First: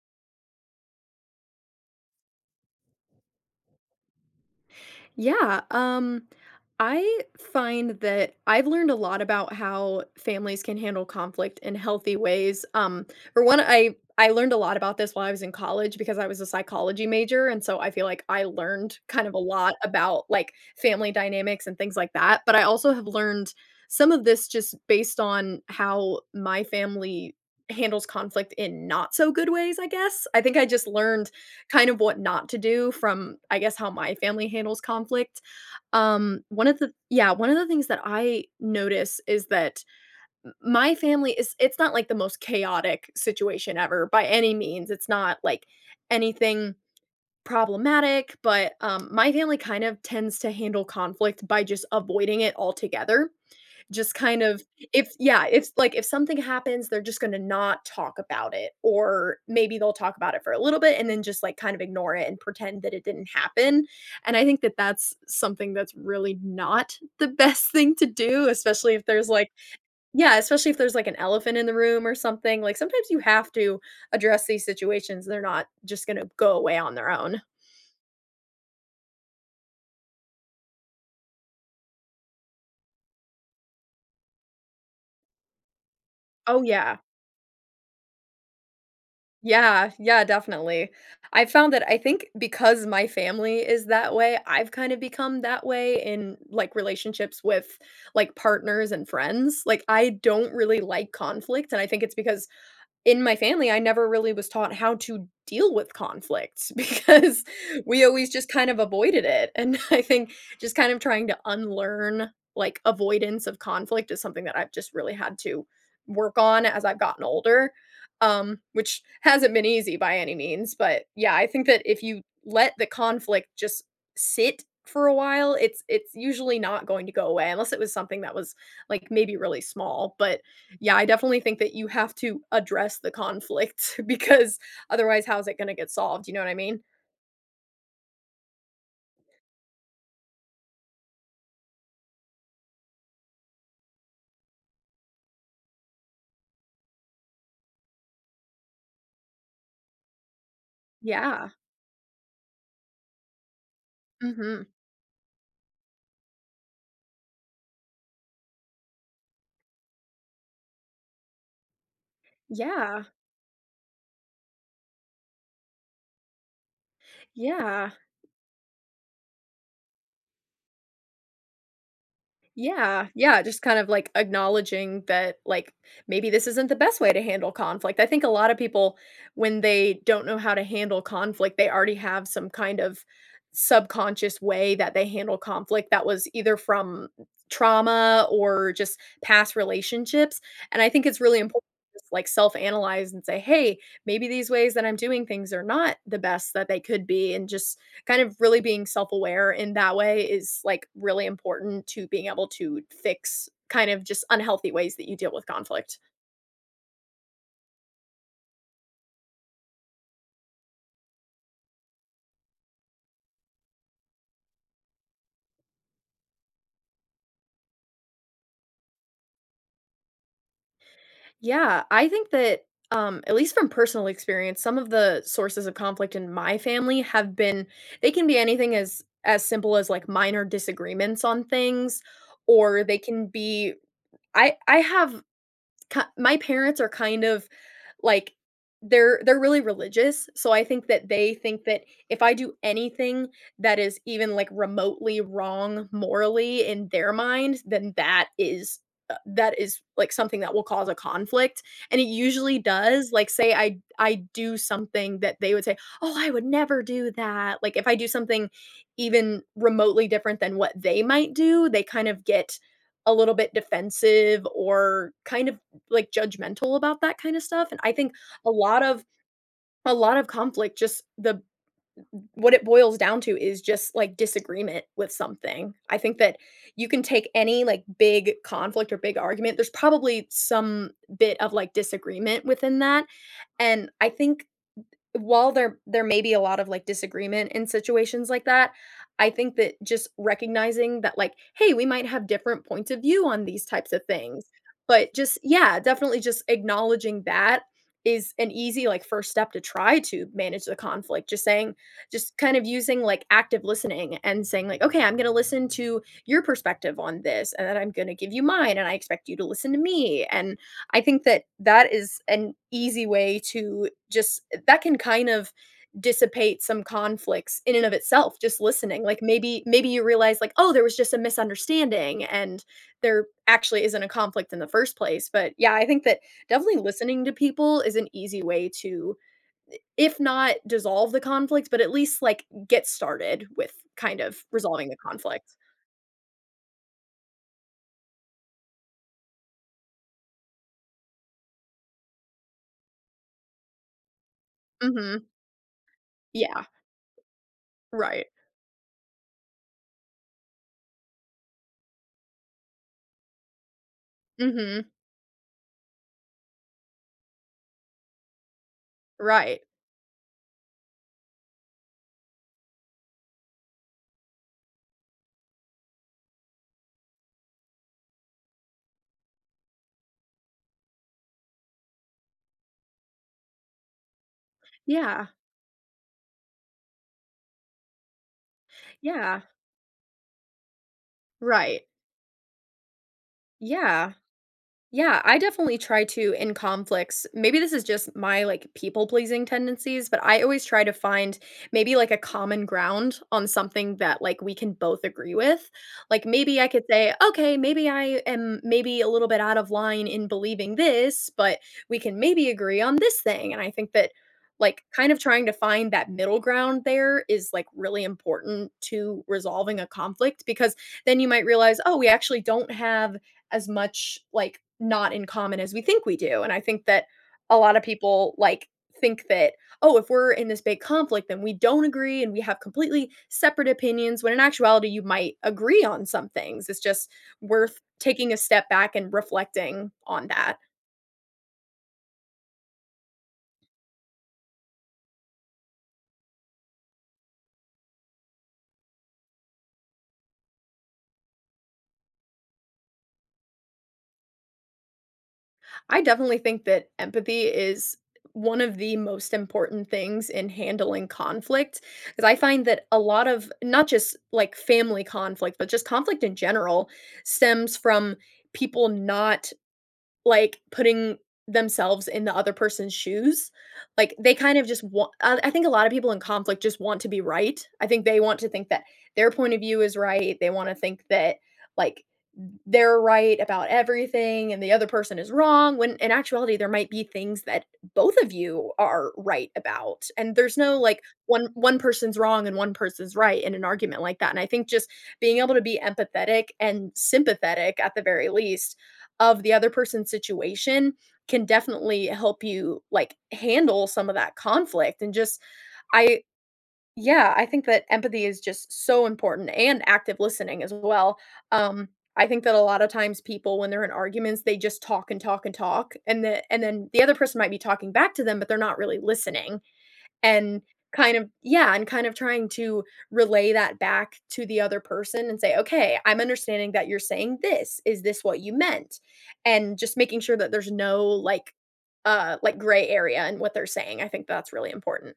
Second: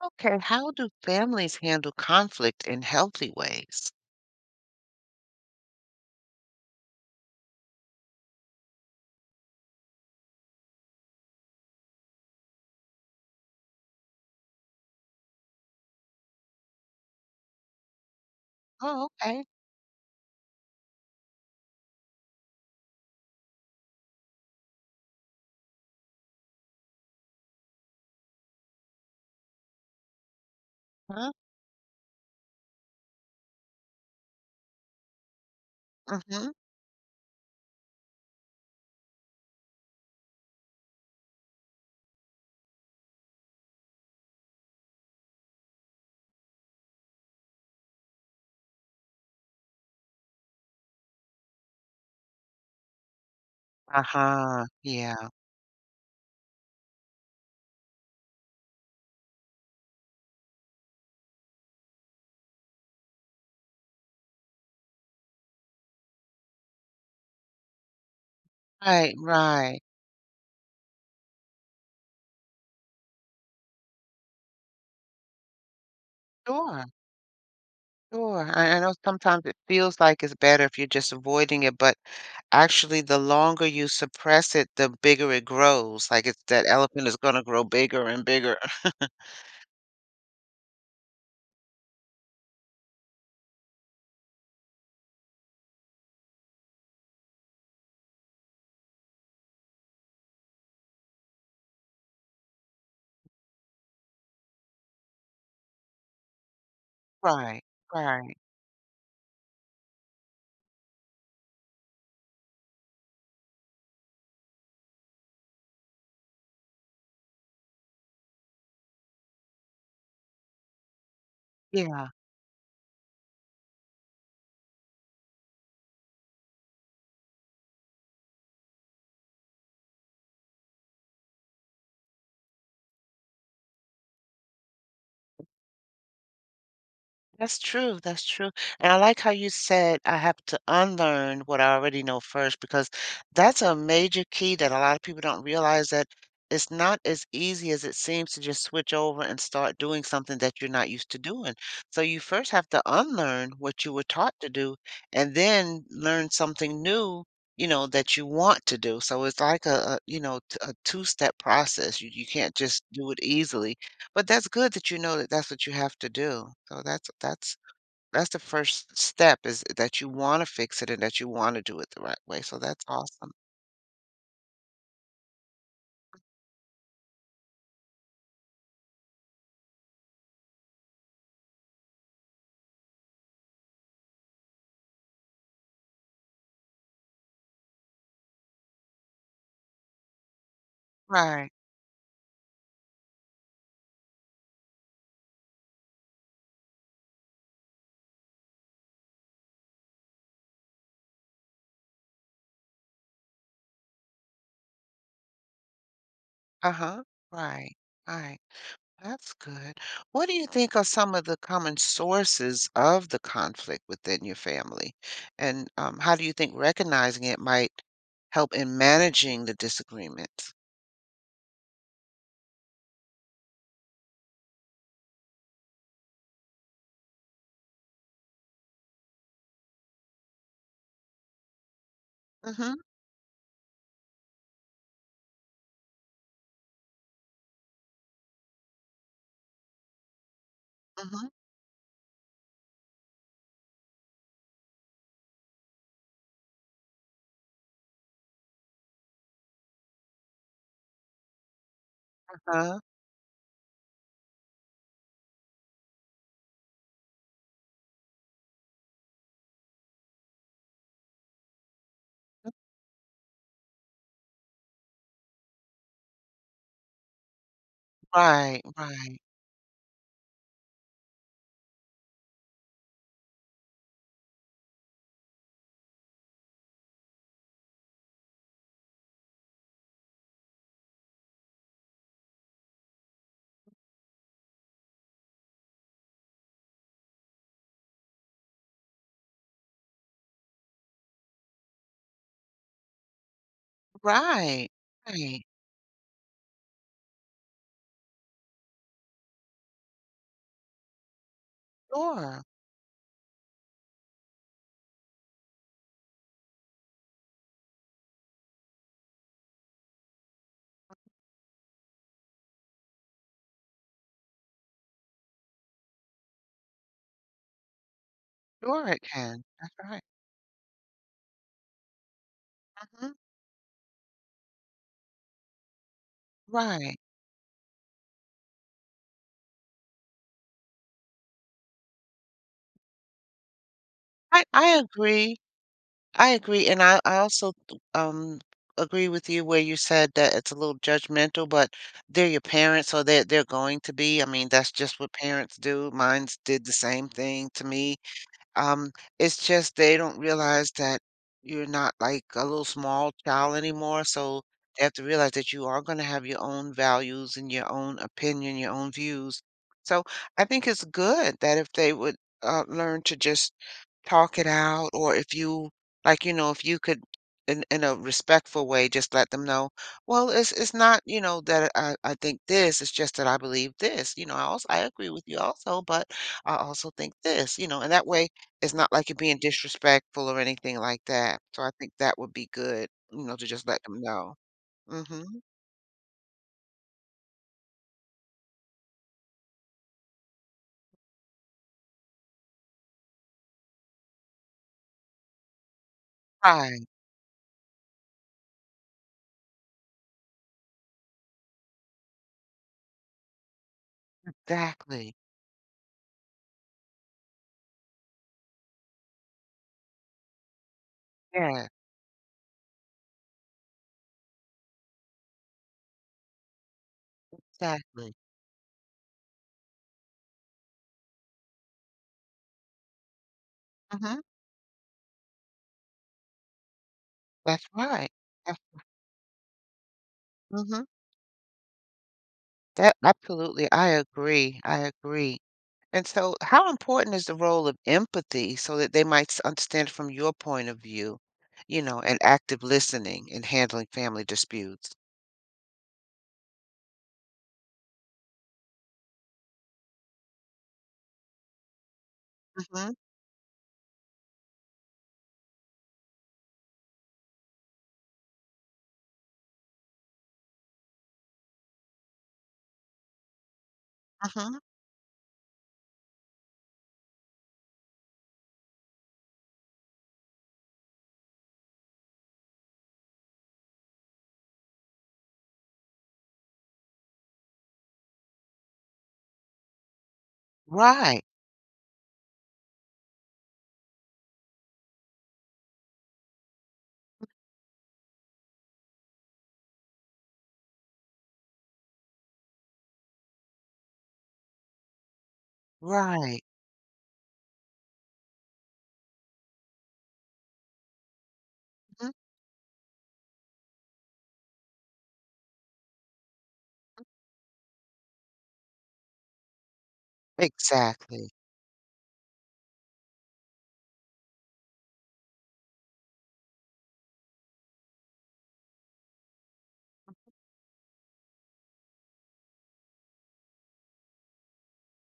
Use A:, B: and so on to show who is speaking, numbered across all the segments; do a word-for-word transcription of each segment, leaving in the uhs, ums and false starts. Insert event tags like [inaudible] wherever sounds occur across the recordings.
A: Okay, how do families handle conflict in healthy ways?
B: Yeah, um, I find that I've learned a lot about how families can handle conflict in healthy ways. Um, for one, I I learned a lot about this while I was in college because I was a psychology major, and so I feel like I learned
A: Oh,
B: kind of a
A: okay.
B: lot about like family dynamics and things like that. But I also have learned some of this just based on how my family handles conflict in not so good ways, I guess. I think I just learned
A: Huh?
B: kind of what not to do from, I guess, how my family handles conflict. Um,
A: Mm-hmm.
B: one of the yeah, one of the things that I notice is that m- my family is it's not like the most chaotic situation ever by any means. It's not like anything problematic, but um, my family kind of tends to handle conflict by just avoiding it altogether. Just kind of
A: Uh-huh.
B: if
A: Yeah.
B: yeah, if like if something happens, they're just gonna not talk about it, or maybe they'll talk about it for a little bit and then just, like, kind of ignore it and pretend that it didn't happen, and I think that that's something that's really not the [laughs] best thing to do, especially if
A: Right,
B: there's, like
A: right.
B: yeah, especially if there's, like, an elephant in the room or something, like, sometimes you have to address these situations, they're not just gonna go away
A: Sure,
B: on their own.
A: sure. I, I know sometimes it feels like it's better if you're just avoiding it, but actually, the longer you suppress it, the bigger it grows. Like it's
B: Oh,
A: that
B: yeah.
A: elephant is going to grow bigger and bigger. [laughs]
B: Yeah, yeah, definitely. I found that I think because my family is that way, I've kind of become that way in like relationships with like partners and friends. Like I don't really like conflict and I think it's because in my family, I never really was taught how to deal with conflict [laughs] because
A: Right,
B: we always
A: right.
B: just kind of avoided it. And [laughs] I think just kind of trying to unlearn like avoidance of conflict is something that I've just really had to work on as I've gotten older, um, which hasn't been easy by any means. But yeah, I think that if you let the conflict just sit for a while it's it's usually not going to go away unless it was something that was like maybe really small but yeah, I definitely think that you have to address the conflict [laughs] because otherwise how's it gonna get solved, you know what I mean?
A: That's true, that's true. And I like how you said I have to unlearn what I already know first because that's a major key that a lot of people don't realize that it's not as easy as it seems to just switch over and start doing something that you're not used to
B: Yeah.
A: doing. So you first have to unlearn what you were taught to
B: Mhm.
A: do and then learn something new, you know, that you want to do. So it's like a, a you know, t- a two-step process. You you can't just
B: Yeah.
A: do it easily. But that's good that you know that that's what you have to do. So that's that's
B: Yeah.
A: that's the first step is that you wanna fix it and that you wanna do it the right way, so that's
B: Yeah,
A: awesome.
B: yeah, just kind of like acknowledging that, like, maybe this isn't the best way to handle conflict. I think a lot of people, when they don't know how to handle conflict, they already have some kind of subconscious way that they handle conflict that was either from trauma or just past relationships. And I think it's really
A: Right.
B: important to just like self analyze and say, hey, maybe these ways that I'm doing things are not the best that they could be. And just kind of really being self-aware in that way is, like, really important to being able to fix kind of just unhealthy ways that you deal with conflict.
A: Uh-huh. Right. Right. That's good. What do you think are some of the common sources of the conflict within your family? And, um, how do you think recognizing it might help in managing the disagreements?
B: Yeah, I think that, um, at least from personal experience, some of the sources of conflict in my family have been they can be anything as as simple as, like, minor disagreements on things,
A: Mhm,
B: or they can be I I have ki my parents are kind of like they're they're really religious, so I think that
A: mhm,
B: they think that if I do anything that is even, like, remotely wrong morally in their mind, then that is, uh that is, like, something that will cause a conflict, and it usually
A: uh-huh.
B: does, like, say I I do something that they would say, "Oh, I would never do that." Like, if I do something even remotely different than what they might do, they kind of get a little bit defensive or kind of like, judgmental about that kind of stuff, and I think a
A: Right,
B: lot of
A: right.
B: a lot of conflict just the what it boils down to is just, like, disagreement with something. I think that you can take any, like, big conflict or big argument, there's probably some bit of, like, disagreement within that, and I think while there there may be a lot of, like, disagreement in situations like that, I think that just recognizing that, like, "Hey, we might have different points of view on these types of things,"
A: Right.
B: but just
A: Right.
B: yeah, definitely just acknowledging that is an easy, like, first step to try to manage the conflict. Just saying just
A: Sure.
B: kind of using, like, active listening and saying, like, "Okay, I'm gonna listen to your perspective on this, and then I'm gonna give you mine, and I expect you to listen to me," and I think that that is an easy way to just that can kind of dissipate some conflicts in and of itself, just
A: Sure
B: listening.
A: it
B: Like
A: can.
B: maybe
A: That's
B: maybe you
A: right.
B: realize like, "Oh, there was just a misunderstanding," and
A: Mhm.
B: there actually isn't a conflict in the first place. But yeah, I think that definitely
A: Right.
B: listening to people is an easy way to if not dissolve the conflict, but at least like get started with kind of
A: I I
B: resolving the
A: agree.
B: conflict.
A: I agree, and I I also, um, agree with you where you said that it's a little judgmental, but they're your parents, so they're they're going to be. I mean, that's just what
B: Mhm.
A: parents do. Mine's
B: Yeah,
A: did the same thing to me.
B: right.
A: Um, it's just they don't realize that you're not like a little small child anymore, so they
B: Mhm.
A: have to realize that you are gonna have your own values and your own opinion, your own views.
B: Right.
A: So I think it's good that if they would uh, learn to just talk it out, or if you like, you know, if you could in in a respectful way, just let them know, well, it's it's not, you know, that I, I think this, it's just that I believe this. You know, I also I agree with
B: Yeah.
A: you also, but I also think this, you know, and that way it's not like you're being
B: Yeah.
A: disrespectful or anything like that, so I
B: Right.
A: think that would be good, you know, to just let them
B: Yeah.
A: know.
B: Yeah,
A: Mhm.
B: I definitely try to in conflicts. Maybe this is just my like people-pleasing tendencies, but I always try to find maybe like a common ground on something that like we can both agree with. Like maybe I could
A: Right,
B: say, "Okay, maybe I am maybe a little bit out of line in believing this, but we can maybe agree on this thing." And I think that like kind
A: exactly.
B: of trying to find that middle ground there is like really important to resolving a conflict because then you might
A: Yeah,
B: realize, "Oh, we actually don't have as much like not in common as we think we do. And I think that a lot of
A: exactly.
B: people like think that, oh, if we're in this big conflict, then we don't agree and we have completely separate opinions.
A: Mhm.
B: When in actuality, you might agree on some things. It's just
A: That's
B: worth
A: right.
B: taking a
A: That's
B: step back and reflecting on that.
A: mhm. That absolutely, I agree, I agree. And so how important is the role of empathy so that they might s understand from your point of view, you know, and active listening in handling family disputes?
B: I definitely think that empathy is one of the most important things in handling conflict, because I find that
A: Mhm,
B: a lot of not just, like, family conflict, but just conflict in general stems from people not like, putting themselves in the other person's shoes, like, they kind
A: mhm.
B: of just want I I think a lot of people in conflict just want to be right. I think they want to think that their point of view is right, they wanna think that, like, they're right about everything and the other person is wrong, when in actuality, there might be things that both of you are right about, and there's no, like,
A: Right,
B: one one person's wrong and one person's right in an argument like that, and I think just being able to be empathetic and sympathetic, at the very least, of the other person's situation can definitely help you, like, handle some of that conflict and just I
A: right.
B: yeah, I think that empathy is just so important and active listening as well. Um,
A: Mhm.
B: I think that a lot of times people when they're in arguments, they just talk and talk and talk, and the and then the other person might be talking back to them, but they're not really listening. And kind of
A: Exactly.
B: yeah, and kind of trying to relay that back to the other person and say, "Okay, I'm understanding that you're saying this. Is this what you meant?" And just making sure that there's no, like, uh, like, gray area in what they're saying. I think that's really important.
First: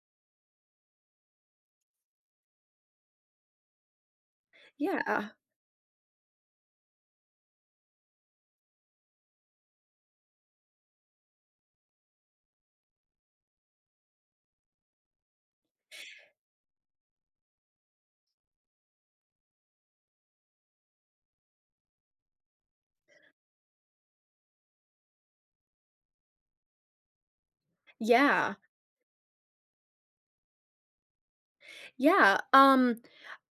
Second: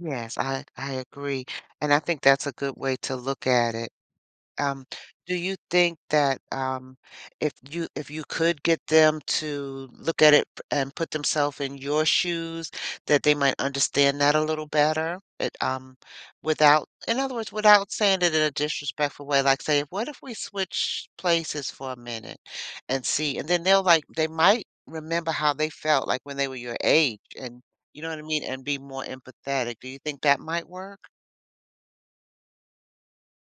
A: Yes, I I agree. And I think that's a good way to look at it. Um,
B: Yeah.
A: do you think that um, if you if you could get them to look at it p- and put themselves in your shoes, that they might understand that a little better? It, um, without, in other words, without saying it in a disrespectful way, like say, what if we switch places for a minute and see, and then they'll like they might remember how they felt like when they were your age, and you know what I mean,
B: Yeah.
A: and be more empathetic. Do you think that might work?
B: Yeah, um,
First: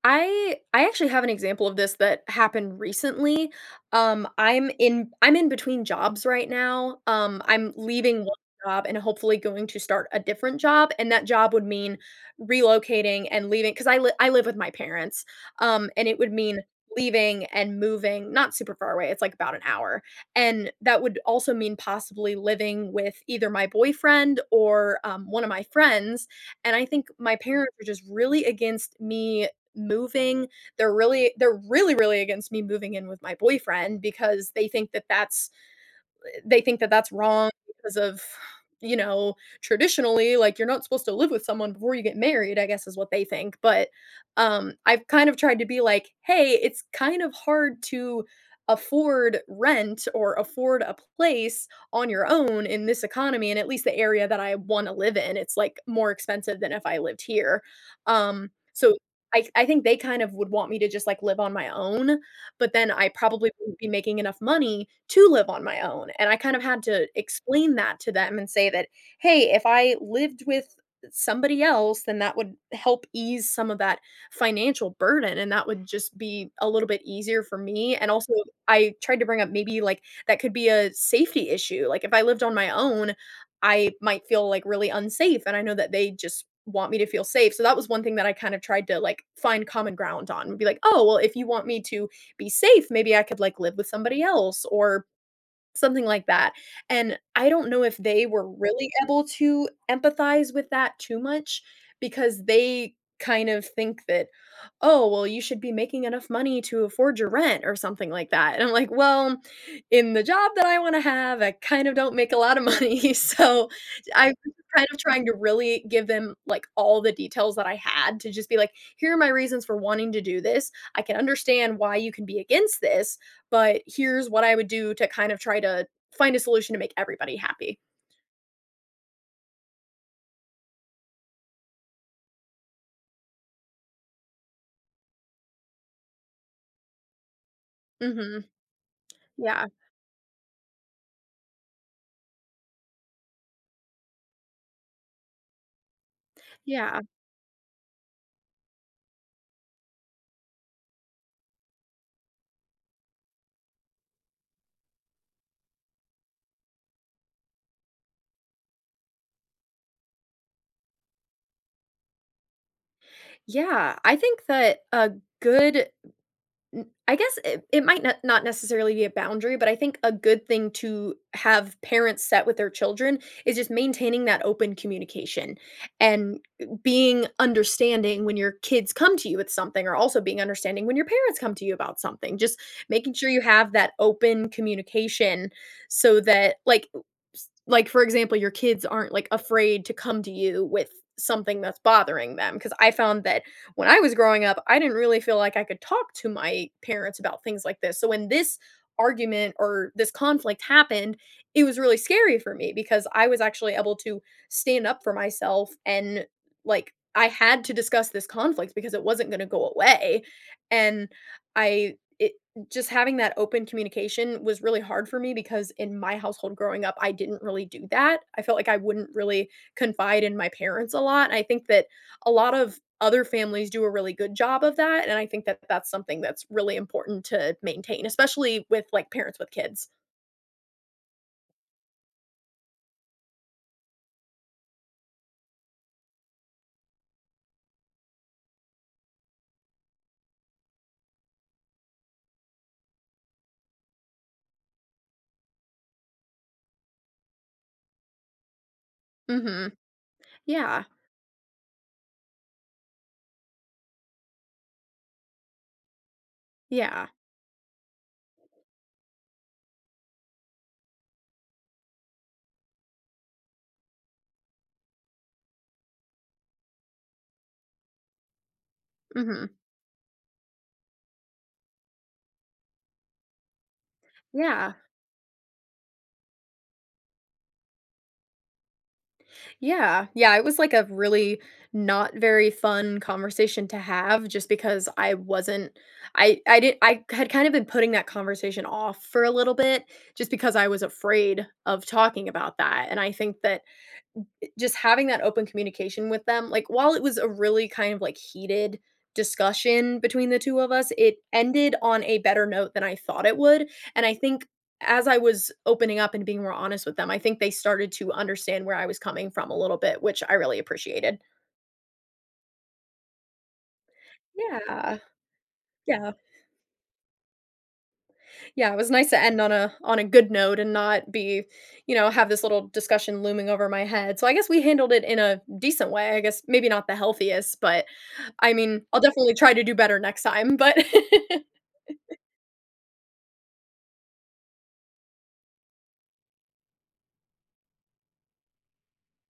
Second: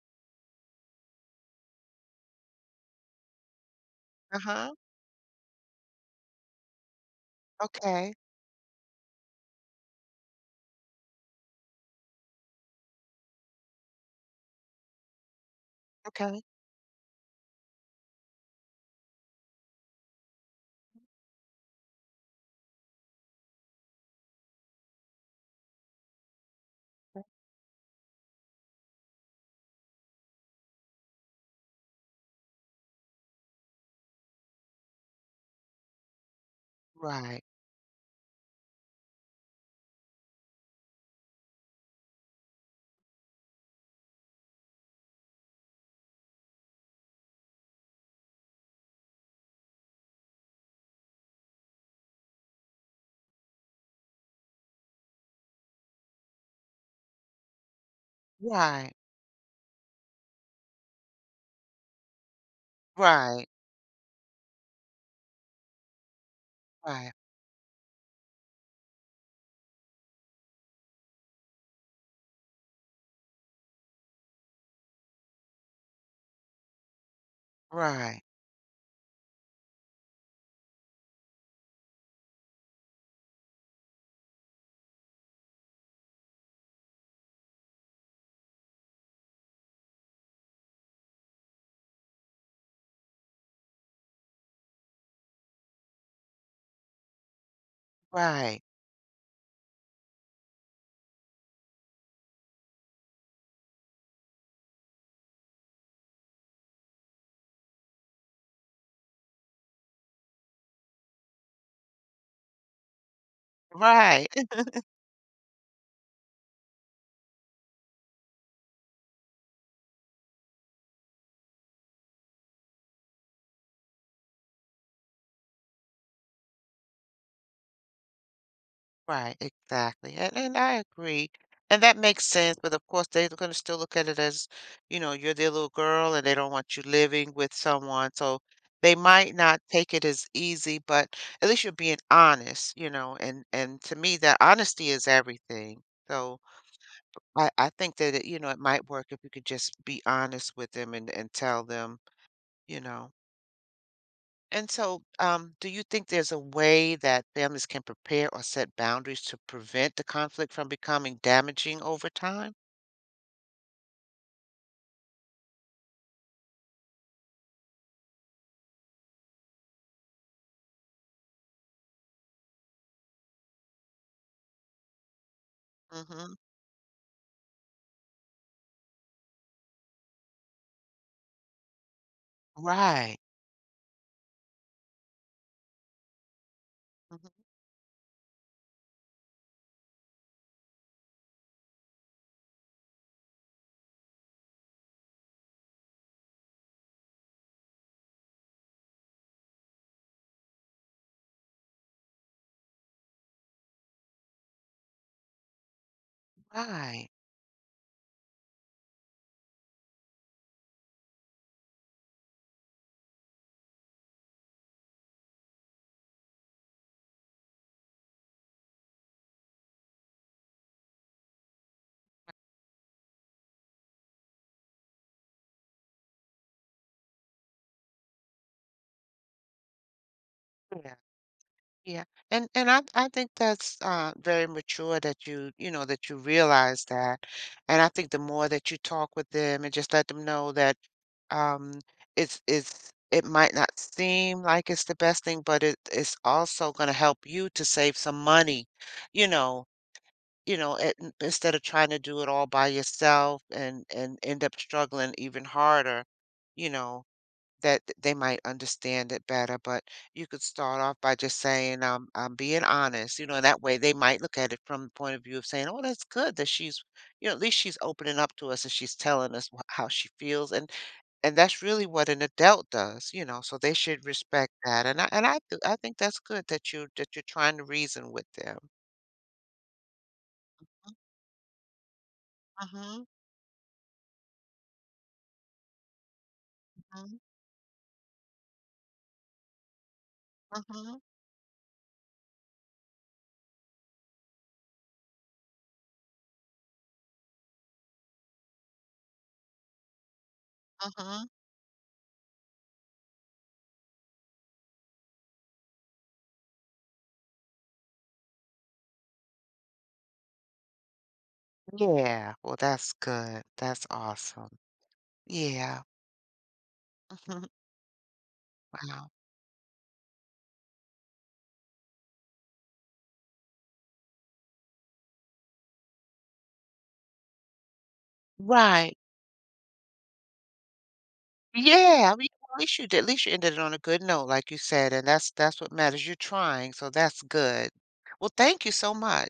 B: I I actually have an example of this that happened recently. Um, I'm
A: Uh-huh.
B: in I'm in between jobs right now. Um, I'm
A: Okay.
B: leaving one job and hopefully going to start a different job, and that job would mean relocating and leaving because I li- I live with my parents. Um, and it would
A: Okay.
B: mean leaving and moving not super far away. It's like about an hour, and that would also mean possibly living with either my boyfriend or um, one of my friends and I think my parents are just really against me moving. They're really they're really, really against me moving in with my boyfriend because they think that that's they think that that's
A: Right.
B: wrong because of, you know, traditionally, like, you're not supposed to live with someone before you get married, I guess is what they think. But, um, I've kind of tried to be like, "Hey, it's kind of hard to afford rent or afford a place on your own in this economy, and at least the area that I wanna live in, it's, like, more expensive than if I lived here." Um,
A: Right,
B: so I I think they kind of would want me to just, like, live on my own, but then I
A: right,
B: probably wouldn't be making enough money to live on my own, and I kind of had to
A: right,
B: explain that to them and say that, "Hey, if I lived with somebody else, then that would help ease some of that financial burden, and that would just be a little bit easier for me," and
A: right,
B: also, I tried to bring up maybe, like, that could be a safety issue, like, if I lived on my own, I might feel, like, really unsafe, and I know that they just want me to feel safe, so that was one thing that I kind of tried to, like, find common ground on, would be like, "Oh, well, if you want me to be safe maybe I could like live with somebody else or something like that, and I don't know if they were
A: right,
B: really able to empathize with that too much because they kind of think that, "Oh, well, you should be making enough money to afford your rent," or something like that, and I'm like, "Well, in the job that I wanna have, I kind of don't make a lot of money," [laughs] so
A: right,
B: I'm kind of trying to really give them, like, all the details that I had to just be like, "Here are my reasons for wanting to do this. I can understand why you can be against this, but here's what I would do to kind of try to find a solution to make everybody happy.
A: [laughs] right, exactly. And and I agree. And that makes sense, but of course they're gonna still look at it as, you know, you're their little girl and they don't want you living with someone. So
B: Mhm.
A: they might not
B: Yeah.
A: take it as easy, but at least you're being honest, you know, and and to me that honesty is everything. So
B: Yeah.
A: I, I think that it, you know, it might work if you could just be honest with them and, and tell them, you know. And so, um, do you think there's a way that families can prepare or set boundaries to prevent the conflict from becoming damaging over time?
B: Yeah, I think that a good N I guess it it might not not necessarily be a boundary, but I think a good thing to have parents set with their children is just maintaining that open communication
A: Hmm.
B: and uh, being understanding when your kids come to you with something or also being understanding when your parents come to you about something. Just making
A: Right.
B: sure you have that open communication so that, like
A: Mhm.
B: s like, for example, your kids aren't, like, afraid to come to you with something that's bothering them. Because I found that when I was growing up, I didn't really feel like I could talk to my parents about things like this. So when this argument or this conflict happened, it was really scary for me because I was actually able to stand up for myself and like
A: Right.
B: I had to discuss this conflict because it wasn't going to go away. And I it Just having that open communication was really hard for me because in my household growing up, I didn't really do that. I felt like I wouldn't really confide in my parents a lot. I think that a lot of other families do a really good job of that, and I think that that's something that's really important to maintain, especially with, like, parents with kids.
A: Yeah. Yeah, and and I I think that's uh, very mature that you you know that you realize that, and I think the more that you talk with them and just let them know that um it's it's it might not seem like it's the best thing, but it it's also going to help you to save some money, you know,
B: Mhm.
A: you know
B: Yeah.
A: it, n- instead of trying to do it all by yourself and and end up struggling even harder, you know
B: Yeah.
A: that th- they might understand it better. But you could start off by just saying, um, I'm being honest, you know, that way they might look at it from the point of view of saying, oh, that's good that she's, you know, at least she's opening up to us and she's telling
B: Mhm.
A: us wh- how she feels. And and that's really what an adult does, you know, so they should respect
B: Yeah.
A: that. And I, and I, th- I think that's good that you, that you're trying to reason with them.
B: Yeah. Yeah, it was, like, a really not very fun
A: Mm-hmm,
B: conversation to have just because I wasn't I I did I
A: mm-hmm,
B: had kind of been putting that conversation off for a little bit just because I was
A: mm-hmm,
B: afraid of talking about that, and I think that just having that open communication with them, like, while it was a really kind of, like, heated discussion between the two of us, it
A: mm-hmm.
B: ended on a better note than I thought it would, and I think as I was opening up and being more honest with them, I think they started to understand where I was coming from a little bit, which I really appreciated.
A: Yeah, well, that's good. That's awesome.
B: Yeah.
A: Yeah.
B: Yeah. Yeah, it
A: [laughs]
B: was nice
A: Wow.
B: to end on a on a good note and not be, you know, have this little discussion looming over my head. So I guess we handled it in a decent way. I guess maybe not the healthiest, but I mean,
A: Right.
B: I'll definitely try to do better next time, but [laughs]
A: Yeah, I mean, well, at least you did at least you ended it on a good note, like you said, and that's that's what matters. You're trying, so that's good. Well, thank you so much.